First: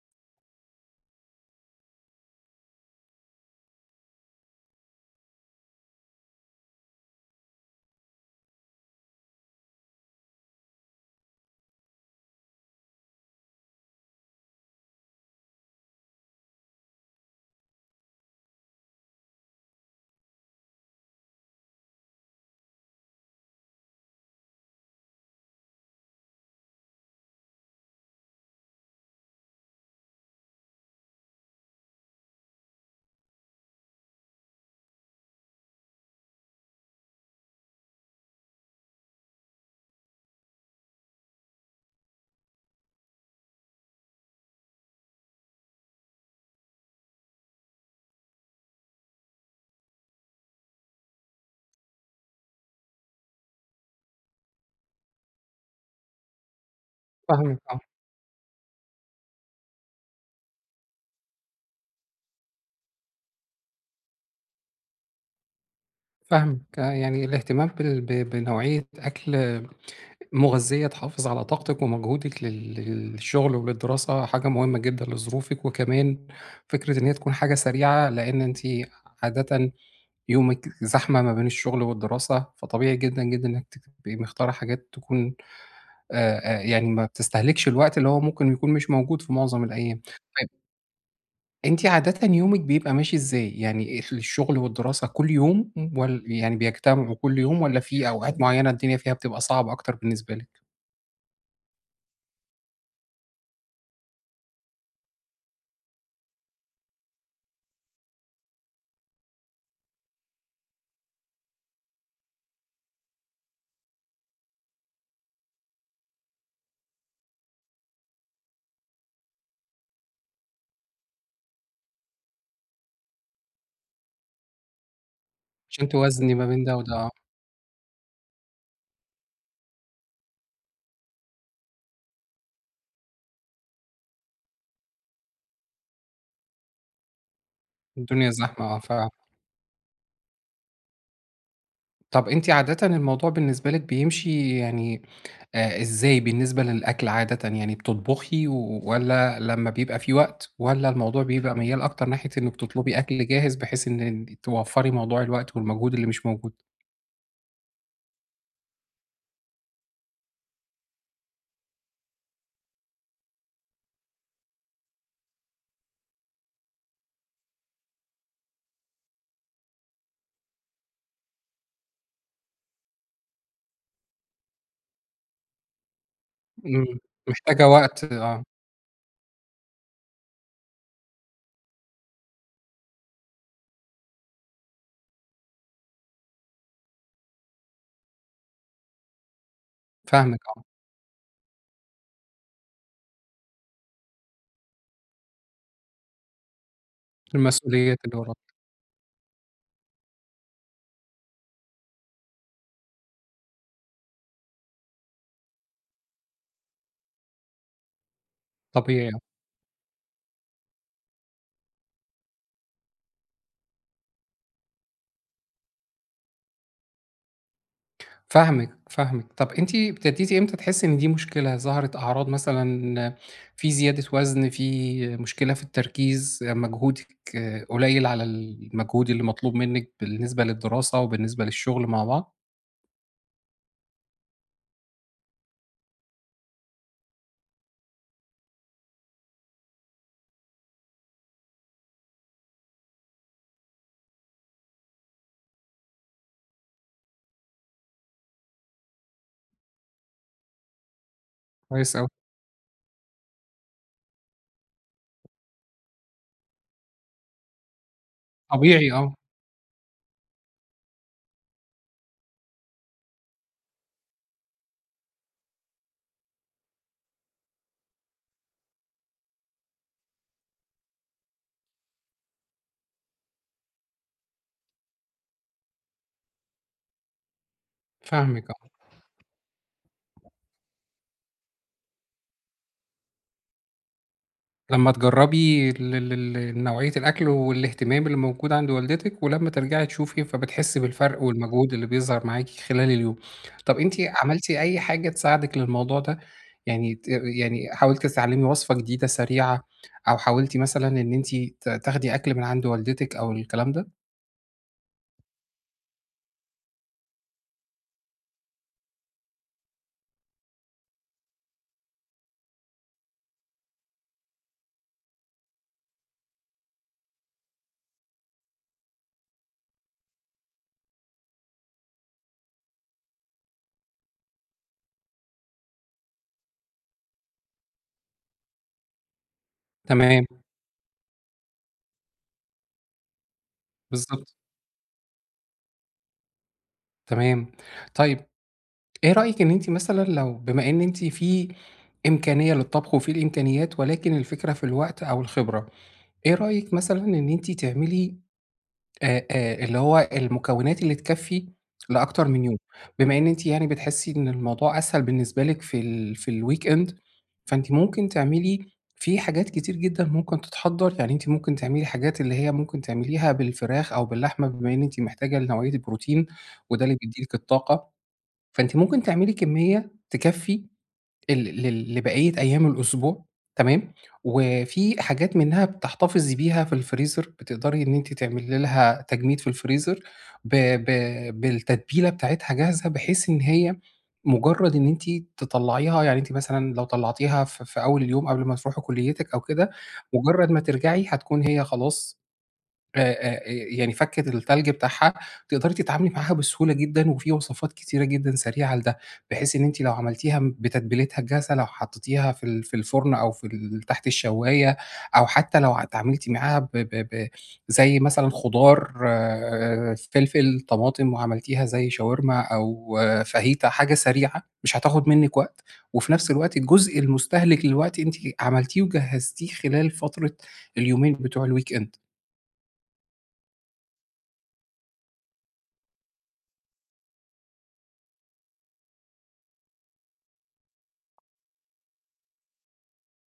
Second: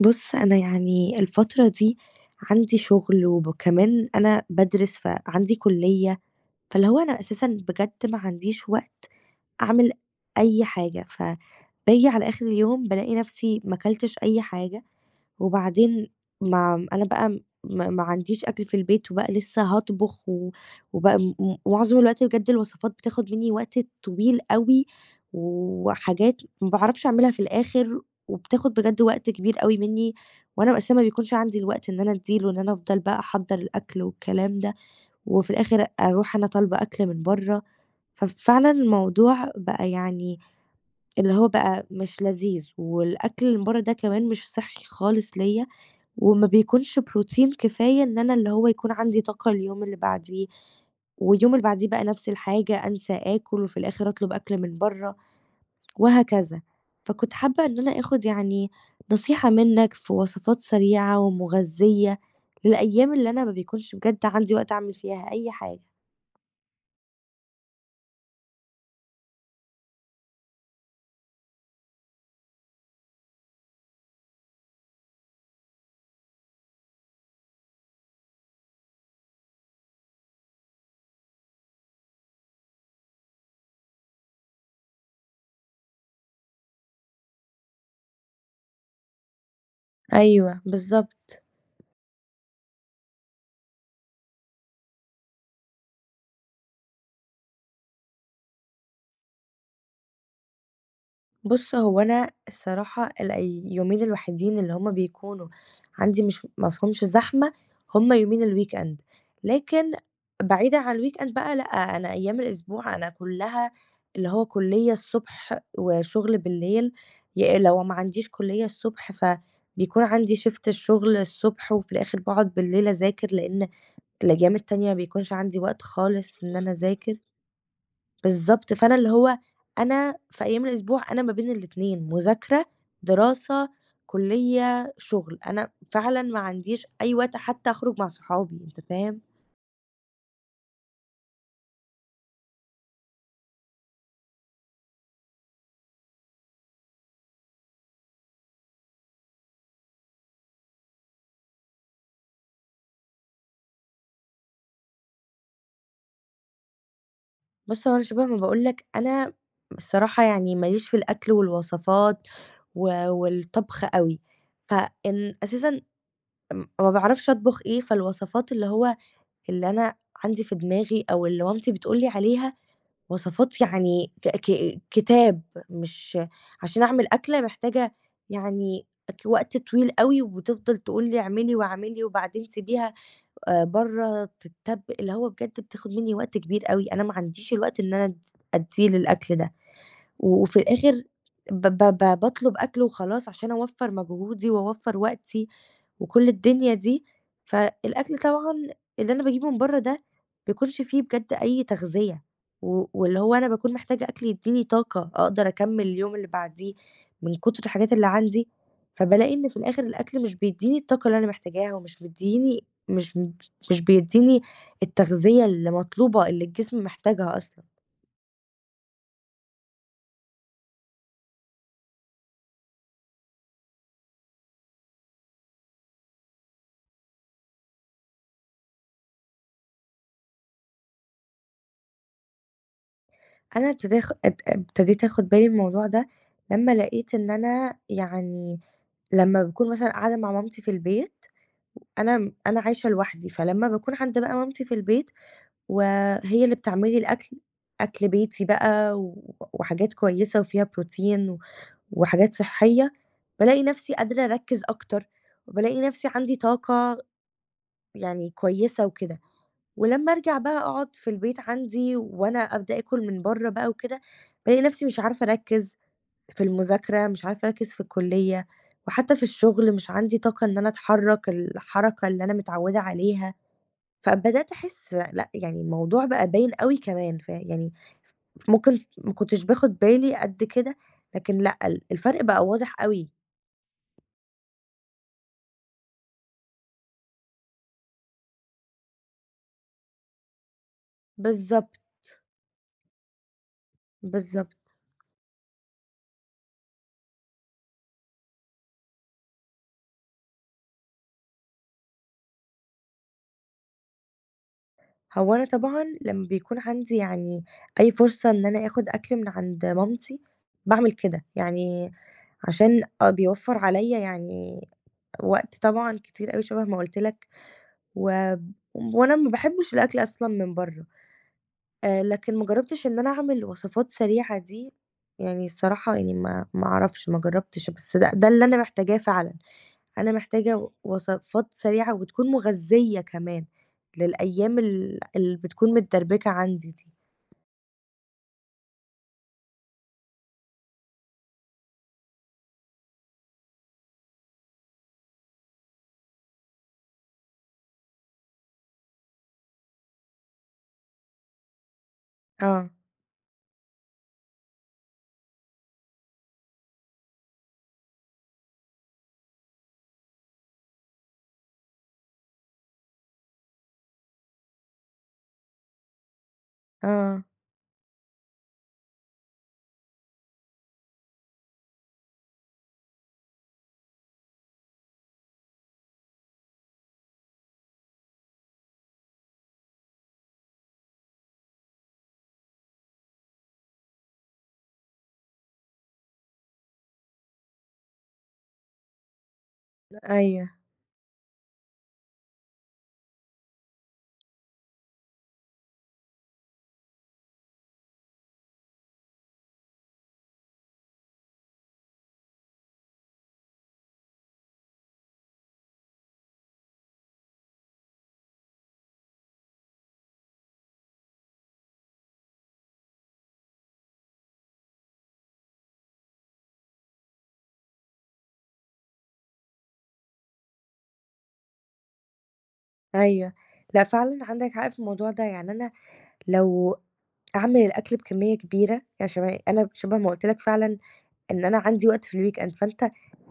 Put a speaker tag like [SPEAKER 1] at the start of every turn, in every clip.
[SPEAKER 1] بُص، أنا يعني الفترة دي عندي شغل، وكمان أنا بادرس، فعندي كلية، فاللي هو أنا أساسًا بجد ما عنديش وقت أعمل أي حاجة، فباجي على آخر اليوم بالاقي نفسي ما كلتش أي حاجة. وبعدين ما أنا بقى ما عنديش أكل في البيت، وبقى لسه هاطبخ وبقى م م معظم الوقت بجد الوصفات بتاخد مني وقت طويل أوي، وحاجات ما باعرفش أعملها في الآخر، وبتاخد بجد وقت كبير أوي مني. وأنا أساسًا ما بيكونش عندي الوقت إن أنا أدّي له، إن أنا أفضل بقى أحضّر الأكل والكلام ده، وفي الآخر أروح أنا طالبة أكل من برّه. ففعلًا الموضوع بقى يعني اللي هو بقى مش لذيذ، والأكل اللي من برّه ده كمان مش صحّي خالص ليّا. وما بيكونش بروتين كفاية إن أنا اللي هو يكون عندي طاقة اليوم اللي بعديه. واليوم اللي بعديه بقى نفس الحاجة، أنسى آكل وفي الآخر أطلب أكل من برّه وهكذا. فكنت
[SPEAKER 2] فاهمِك
[SPEAKER 1] حابة إن
[SPEAKER 2] آه،
[SPEAKER 1] أنا آخد يعني نصيحة منّك في وصفات سريعة ومغذية للأيام اللي أنا ما بيكونش بجد عندي وقت أعمل فيها أي حاجة.
[SPEAKER 2] فاهمِك، آه، يعني الاهتمام بال ب بنوعية أكل مغذية تحافظ على طاقتِك ومجهودِك للشغل وللدراسة حاجة مهمة جدًا لظروفِك، وكمان فكرة إن هي تكون حاجة سريعة، لإن أنتِ عادةً يومِك زحمة ما بين الشغل والدراسة، فطبيعي جدًا، جدًا إنِّك تبقي مختارة حاجات تكون يعني ما بتستهلكش الوقت اللي هو ممكن يكون مش موجود في معظم الأيام.
[SPEAKER 1] أيوه، بالضبط.
[SPEAKER 2] أنتِ عادةً يومِك بيبقى ماشي إزاي؟ يعني الشغل والدراسة كل يوم يعني بيجتمعوا كل يوم والّا في أوقات معيّنة الدنيا فيها بتبقى صعبة أكتر بالنسبة لِك؟
[SPEAKER 1] بُص، هو أنا الصراحة اليومين الوحيدين اللي هُم بيكونوا عندي مش ما فيهمش زحمة، هُم يومين الweekend. لكن بعيدًا عن الweekend بقى لأ، أنا أيام الأسبوع أنا كلّها اللي هو كلية الصبح وشغل بالليل. لو ما عنديش كلية الصبح فبيكون عندي shift الشغل الصبح، وفي الآخر باقعد بالليل أذاكر، لإن الأيام التانية ما بيكونش عندي وقت
[SPEAKER 2] عشان توازني
[SPEAKER 1] خالص
[SPEAKER 2] ما
[SPEAKER 1] إن
[SPEAKER 2] بين
[SPEAKER 1] أنا
[SPEAKER 2] ده وده آه،
[SPEAKER 1] أذاكر. بالضبط، فأنا اللي هو أنا في أيام الأسبوع أنا ما بين الاتنين، مذاكرة، دراسة، كُلّية، شُغل، أنا فعلًا ما عنديش أي وقت حتى أخرج مع
[SPEAKER 2] الدنيا
[SPEAKER 1] صحابي،
[SPEAKER 2] زحمة آه،
[SPEAKER 1] أنت
[SPEAKER 2] فعلًا.
[SPEAKER 1] فاهم؟
[SPEAKER 2] طب أنتِ عادةً الموضوع بالنسبة لِك بيمشي يعني إزاي بالنسبة للأكل عادةً، يعني بتطبخي والّا لمّا بيبقى في وقت والّا الموضوع بيبقى ميّال أكتر ناحية إنِّك تطلبي أكل جاهز بحيث إن توفّري موضوع الوقت والمجهود اللي مش موجود؟
[SPEAKER 1] بُص، هو أنا شبه ما باقول لك، أنا الصراحة يعني ما ليش في الأكل والوصفات والطبخ أوي. فإن أساسًا ما باعرفش أطبخ إيه، فالوصفات اللي هو اللي أنا عندي في دماغي أو اللي مامتي بتقول لي عليها وصفات يعني ك ك كتاب. مش عشان
[SPEAKER 2] إمم،
[SPEAKER 1] أعمل أكلة
[SPEAKER 2] محتاجة
[SPEAKER 1] محتاجة
[SPEAKER 2] وقت آه،
[SPEAKER 1] يعني وقت طويل أوي، وتفضل تقول لي اعملي واعملي وبعدين سيبيها برّه تتّب اللي هو بجد بتاخد منّي وقت كبير أوي، أنا ما عنديش الوقت إن أنا أدّيه للأكل ده.
[SPEAKER 2] فاهمِك
[SPEAKER 1] وفي
[SPEAKER 2] آه.
[SPEAKER 1] الآخر ب ب ب باطلب أكل وخلاص عشان أوفّر مجهودي وأوفّر وقتي وكل الدنيا دي.
[SPEAKER 2] المسؤوليات اللي
[SPEAKER 1] فالأكل
[SPEAKER 2] وراكِ،
[SPEAKER 1] طبعًا اللي أنا باجيبه من برّه ده ما بيكونش فيه بجد أي تغذية، واللي هو أنا باكون محتاجة أكل يدّيني طاقة أقدر أكمّل اليوم اللي بعديه من كتر الحاجات اللي عندي.
[SPEAKER 2] طبيعي آه،
[SPEAKER 1] فبالاقي إن في الآخر الأكل مش بيدّيني الطاقة اللي أنا محتاجاها، ومش مدّيني مش بيدّيني التغذية اللي مطلوبة اللي الجسم محتاجها أصلًا.
[SPEAKER 2] فاهمِك، فاهمِك. طَب أنتِ ابتديتِ إمتى تحسّي إن دي مشكلة، ظهرت أعراض مثلًا في زيادة وزن، في مشكلة في التركيز، مجهودِك قليل على المجهود اللي مطلوب منِّك بالنسبة للدراسة وبالنسبة للشغل مع بعض؟
[SPEAKER 1] أنا ابتدي آخ اب ابتديت آخد بالي من الموضوع ده لمّا لقيت إن أنا يعني لمّا باكون مثلًا قاعدة مع مامتي في البيت. أنا أنا عايشة لوحدي، فلمّا باكون عند بقى مامتي في البيت وهي اللي بتعمل لي الأكل، أكل بيتي بقى وحاجات كويسة وفيها بروتين
[SPEAKER 2] كويس أوي،
[SPEAKER 1] وحاجات صحية، بالاقي نفسي قادرة أركّز أكتر، وبالاقي نفسي عندي طاقة يعني كويسة
[SPEAKER 2] طبيعي آه،
[SPEAKER 1] وكده. ولمّا أرجع بقى أقعد في البيت عندي وأنا أبدأ آكل من برّه بقى وكده، بالاقي نفسي مش عارفة أركّز في المذاكرة، مش عارفة أركّز في الكلية، وحتى في الشغل مش عندي طاقة إن أنا أتحرّك الحركة اللي أنا متعودة عليها. فبدأت أحس لأ، يعني الموضوع بقى باين أوي كمان، ف يعني
[SPEAKER 2] فاهمِك، آه.
[SPEAKER 1] ممكن ما كنتش باخد بالي قد كده، لكن لأ، الفرق بقى واضح أوي.
[SPEAKER 2] لمّا تجرّبي ال نوعية الأكل والاهتمام اللي موجود عند والدتِك، ولمّا ترجعي تشوفي، فبتحسّي بالفرق والمجهود
[SPEAKER 1] بالضبط،
[SPEAKER 2] اللي بيظهر معاكِ خلال اليوم. طَب أنتِ عملتِ
[SPEAKER 1] بالضبط.
[SPEAKER 2] أي حاجة تساعدِك للموضوع ده؟ يعني يعني حاولتِ تتعلّمي وصفة جديدة سريعة، أو حاولتِ مثلًا إن أنتِ تاخدي أكل من عند والدتِك أو الكلام ده؟
[SPEAKER 1] هو أنا طبعًا لمّا بيكون عندي يعني أي فرصة إن أنا آخُد أكل من عند مامتي، باعمل كده، يعني عشان آه بيوفّر عليّا يعني وقت طبعًا كتير أوي شبه ما قُلت لك. وأنا ما باحبّش الأكل أصلًا من برّه، لكن ما جرّبتش إن أنا أعمل وصفات سريعة دي، يعني الصراحة يعني ما أعرفش، ما جرّبتش، بس ده اللي أنا محتاجاه فعلًا. أنا
[SPEAKER 2] تمام،
[SPEAKER 1] محتاجة وصفات سريعة وبتكون مغذية كمان،
[SPEAKER 2] بالضبط،
[SPEAKER 1] للأيام اللي بتكون متدربكة عندي دي.
[SPEAKER 2] تمام. طيب إيه رأيِك إن أنتِ مثلًا لو بما إن أنتِ في إمكانية للطبخ وفي الإمكانيات، ولكن الفكرة في الوقت أو الخبرة، إيه رأيِك مثلًا إن أنتِ تعملي اللي هو المكونات اللي تكفّي لأكتر من يوم،
[SPEAKER 1] آه،
[SPEAKER 2] بما إن أنتِ يعني بتحسّي إن الموضوع أسهل بالنسبة لِك في الweekend فأنتِ ممكن تعملي في حاجات كتير جدًا ممكن تتحضّر، يعني أنتِ ممكن تعملي حاجات اللي هي ممكن تعمليها بالفراخ أو باللحمة بما إن أنتِ محتاجة لنوعية البروتين وده اللي بيدّي
[SPEAKER 1] آه،
[SPEAKER 2] لِك الطاقة، فأنتِ ممكن تعملي كمية تكفّي ال لل لبقية أيام الأسبوع تمام، وفي حاجات منها بتحتفظي بيها في الفريزر، بتقدري إن أنتِ تعملي لها تجميد في الفريزر ب ب بالتتبيلة بتاعتها جاهزة، بحيث إن هي مجرد إن أنتِ تطلّعيها يعني أنتِ مثلًا لو طلّعتيها في أول اليوم قبل ما تروحي كليتِك أو كده،
[SPEAKER 1] أيوه،
[SPEAKER 2] مجرد ما ترجعي هتكون هي خلاص يعني فكِّت التلج بتاعها، تقدري تتعاملي معاها بسهولة جدًا، وفي وصفات كتيرة جدًا سريعة لده، بحيث إن أنتِ لو عملتيها م بتتبيلتها الجاهزة، لو حطيتيها في الفرن أو في ال تحت الشواية، أو حتى لو اتعاملتِ معاها ب ب ب زي مثلًا خضار آه، فلفل، طماطم، وعملتيها زي شاورما أو آه، فاهيتا، حاجة سريعة مش هتاخد منِّك وقت، وفي نفس الوقت الجزء المستهلك للوقت أنتِ عملتيه وجهّزتيه خلال فترة اليومين بتوع الweekend.
[SPEAKER 1] أيوه. لأ فعلًا عندك حق في الموضوع ده، يعني أنا لو أعمل الأكل بكمية كبيرة عشان أنا شبه ما قُلت لك فعلًا إن أنا عندي وقت في الweekend، فأنت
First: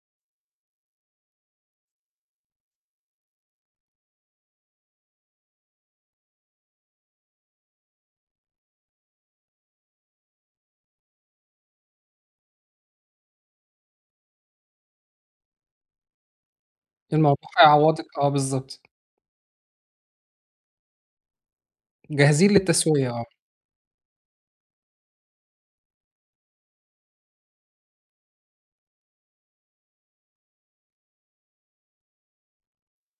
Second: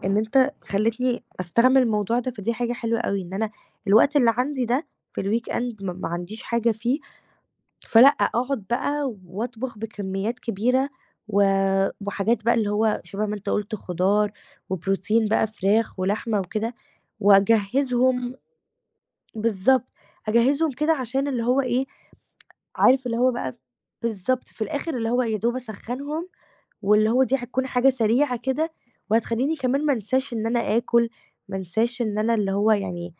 [SPEAKER 1] إن أنت خلّيتني أستغِل الموضوع ده، فدي حاجة حلوة أوي. إن أنا الوقت اللي عندي ده في الweekend ما عنديش حاجة فيه، فلأ، أقعد بقى وأطبخ بكميات كبيرة و وحاجات بقى اللي هو شبه ما أنت قُلت خضار وبروتين بقى فراخ ولحمة وكده.
[SPEAKER 2] الموضوع هيعوّضِك آه
[SPEAKER 1] وأجهّزهم
[SPEAKER 2] بالضبط،
[SPEAKER 1] بالضبط، أجهّزهم كده عشان اللي هو إيه،
[SPEAKER 2] جاهزين
[SPEAKER 1] عارف
[SPEAKER 2] للتسوية
[SPEAKER 1] اللي
[SPEAKER 2] آه،
[SPEAKER 1] هو بقى بالضبط، في الآخر اللي هو يا دوب أسخّنهم واللي هو دي هتكون حاجة سريعة كده، وهتخلّيني كمان ما انساش إن أنا آكل، ما انساش إن أنا اللي هو يعني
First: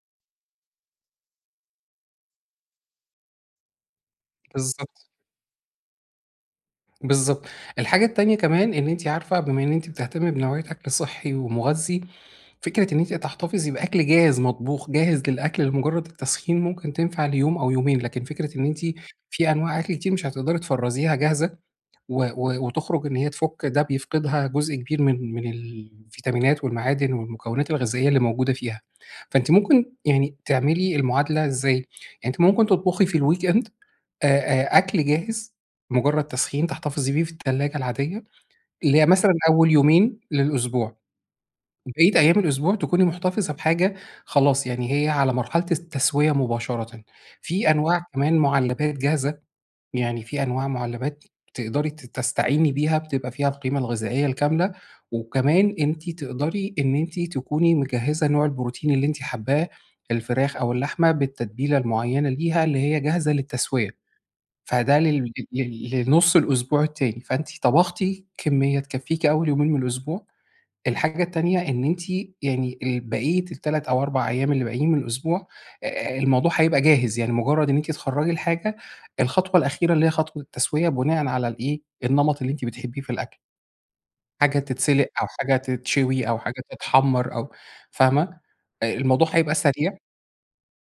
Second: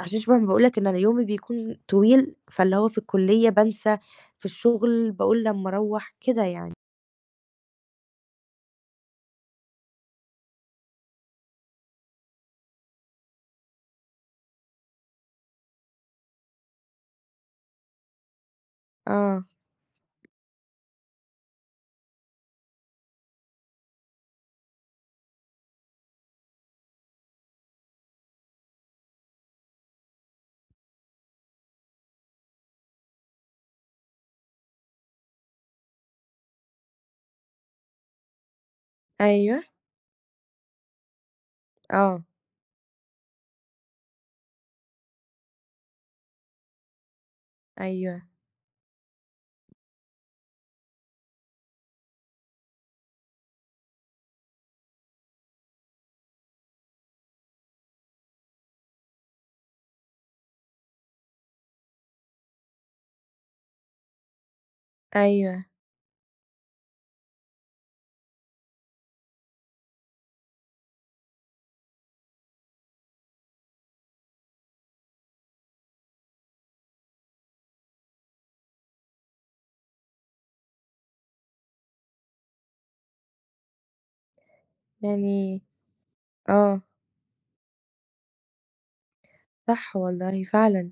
[SPEAKER 1] عشان شبه ما باقول لك إن أنا يومي بيكون طويل، فاللي هو في الكلية بانسى، في
[SPEAKER 2] بالضبط،
[SPEAKER 1] الشغل باقول لمّا أروّح، كده يعني.
[SPEAKER 2] بالضبط. الحاجة التانية كمان إن أنتِ عارفة بما إن أنتِ بتهتمي بنوعية أكل صحّي ومغذي، فكرة إن أنتِ تحتفظي بأكل جاهز مطبوخ، جاهز للأكل لمجرد التسخين ممكن تنفع ليوم أو يومين، لكن فكرة إن أنتِ
[SPEAKER 1] آه،
[SPEAKER 2] في أنواع أكل كتير مش هتقدري تفرّزيها جاهزة و و وتخرج إن هي تفُك ده بيفقدها جزء كبير من الفيتامينات والمعادن والمكونات الغذائية اللي موجودة فيها، فأنتِ ممكن يعني تعملي المعادلة إزاي؟ يعني أنتِ ممكن تطبخي في الweekend آآ أكل جاهز، مجرد تسخين تحتفظي بيه في التلاجة العادية، اللي هي مثلًا
[SPEAKER 1] أيوه،
[SPEAKER 2] أول يومين للأسبوع، بقية
[SPEAKER 1] آه،
[SPEAKER 2] أيام الأسبوع تكوني محتفظة بحاجة خلاص يعني هي على مرحلة التسوية مباشرةً، في أنواع
[SPEAKER 1] أيوه،
[SPEAKER 2] كمان مُعلبات جاهزة يعني في أنواع مُعلّبات تقدري تستعيني بيها بتبقى فيها القيمة الغذائية الكاملة، وكمان أنتِ تقدري إن أنتِ تكوني مجهّزة نوع البروتين اللي أنتِ حابّاه، الفراخ أو اللحمة بالتتبيلة المعيّنة ليها اللي هي جاهزة للتسوية، فده لل
[SPEAKER 1] أيوه،
[SPEAKER 2] ل لنُص الأسبوع التاني، فأنتِ طبختِ كمية تكفّيكِ أول يومين من الأسبوع. الحاجة التانية إن أنتِ يعني ال بقية ال3 أو 4 أيام اللي باقيين من الأسبوع الموضوع هيبقى جاهز، يعني مجرّد إن أنتِ تخرّجي الحاجة، الخطوة الأخيرة اللي هي خطوة التسوية بناءً على الإيه، النمط اللي أنتِ بتحبيه في الأكل، حاجة تتسلق أو حاجة
[SPEAKER 1] يعني
[SPEAKER 2] تتشوي أو حاجة
[SPEAKER 1] آه،
[SPEAKER 2] تتحمّر أو فاهمة؟ الموضوع هيبقى سريع
[SPEAKER 1] صح والله فعلًا،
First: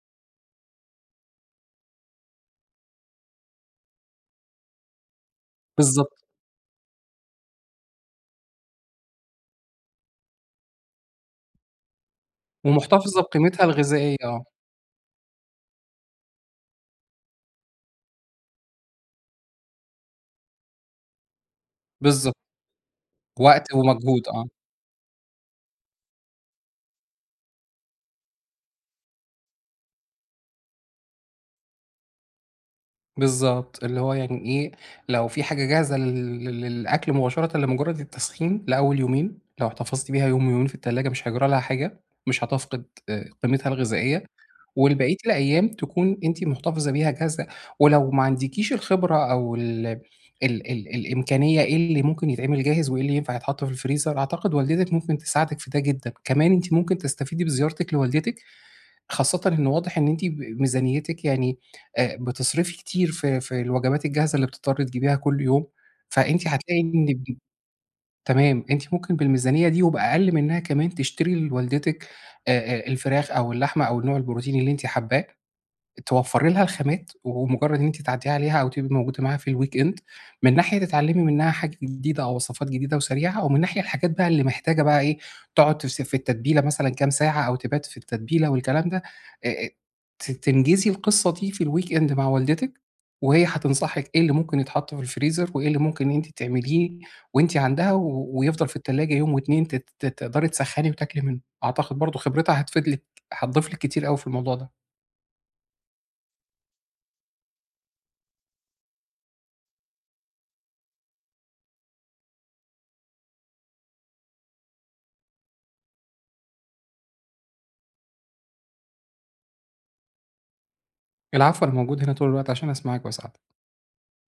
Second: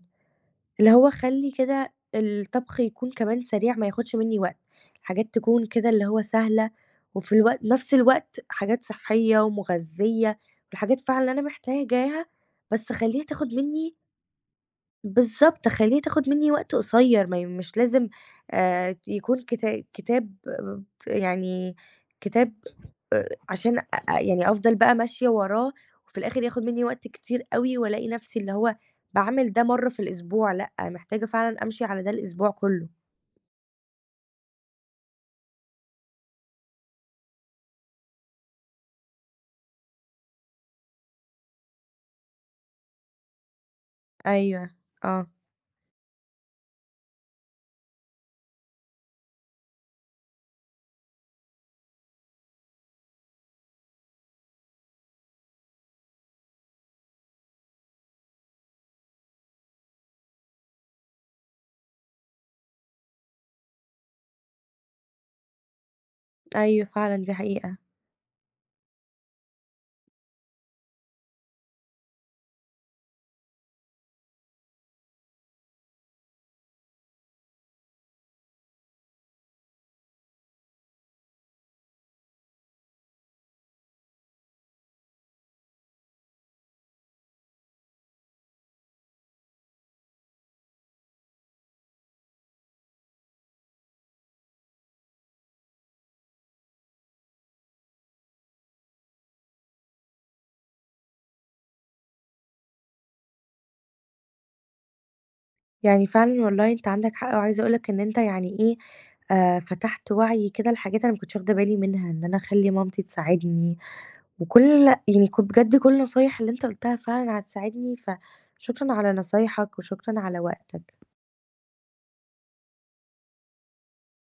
[SPEAKER 1] اللي هو خلّي كده الطبخ يكون كمان سريع ما ياخدش منّي وقت، حاجات تكون كده اللي
[SPEAKER 2] بالضبط،
[SPEAKER 1] هو سهلة، وفي نفس الوقت حاجات صحية ومغذية، والحاجات فعلًا اللي أنا محتاجاها. بس
[SPEAKER 2] ومحتفظة
[SPEAKER 1] خلّيها تاخد
[SPEAKER 2] بقيمتها
[SPEAKER 1] منّي
[SPEAKER 2] الغذائية آه،
[SPEAKER 1] بالضبط، خلّيها تاخد منّي وقت قصيّر ما ي مش لازم يكون كتاب، ف يعني
[SPEAKER 2] بالضبط،
[SPEAKER 1] كتاب
[SPEAKER 2] وقت
[SPEAKER 1] عشان أ أ
[SPEAKER 2] ومجهود آه.
[SPEAKER 1] يعني أفضل بقى ماشية وراه وفي الآخِر ياخد منّي وقت كتير أوي، وألاقي نَفْسي اللي هو باعمل ده مرّة في الأسبوع لأ، محتاجة فعلًا أمشي على ده الأسبوع كُلّه.
[SPEAKER 2] بالضبط، اللي هو يعني إيه، لو في حاجة جاهزة للأكل مباشرةً لمجرد التسخين لأول يومين، لو احتفظت بيها يوم ويومين في التلاجة مش هيجرى لها حاجة، مش هتفقد قيمتها الغذائية،
[SPEAKER 1] أيوه،
[SPEAKER 2] والبقية
[SPEAKER 1] آه،
[SPEAKER 2] الأيام تكون أنتِ محتفظة بيها جاهزة، ولو ما عندكيش الخبرة أو ال ال ال الإمكانية إيه اللي ممكن يتعمل جاهز وإيه اللي ينفع يتحط في الفريزر، أعتقد والدتِك ممكن تساعدِك في ده جدًا، كمان أنتِ ممكن تستفيدي بزيارتِك لوالدتِك خاصةً إن واضح إن أنتِ ميزانيتِك يعني بتصرفي كتير في الوجبات الجاهزة اللي بتضطري تجيبيها كل يوم، فأنتِ هتلاقي
[SPEAKER 1] أيوه
[SPEAKER 2] إن
[SPEAKER 1] فعلًا دي حقيقة.
[SPEAKER 2] تمام، أنتِ ممكن بالميزانية دي وبأقل منها كمان تشتري لوالدتِك الفراخ أو اللحمة أو النوع البروتيني اللي أنتِ حاباه توفّري لها الخامات، ومجرّد إن أنتِ تعدّيها عليها أو تبقي موجودة معاها في الweekend، من ناحية تتعلّمي منها حاجة جديدة أو وصفات جديدة وسريعة، ومن ناحية الحاجات بقى اللي محتاجة بقى إيه، تقعُد فس في التتبيلة مثلًا كام ساعة أو تبات في التتبيلة والكلام ده، آآ، آآ، ت تنجزي القصّة دي في الweekend مع والدتِك، وهي هتنصحِك إيه اللي ممكن يتحط في الفريزر وإيه اللي ممكن أنتِ تعمليه وأنتِ عندها ويفضل في التلاجة يوم و2 ت ت تقدري تسخّني وتاكلي منه، أعتقد برضه خبرتها هتفيد لِك هتضيف لِك كتير أوي في الموضوع ده.
[SPEAKER 1] يعني فعلًا والله أنت عندك حق، وعايزة أقول لك إن أنت يعني إيه، فتحت وعيي كده لحاجات أنا ما كنتش واخدة بالي منها، إن أنا أخلّي مامتي تساعدني، وكل يعني بجد كل النصايح اللي أنت قُلتها فعلًا هتساعدني، فشكرًا على نصايحك وشكرًا على وقتك.
[SPEAKER 2] العفو، أنا موجود هنا طول الوقت عشان أسمعك وأساعدك.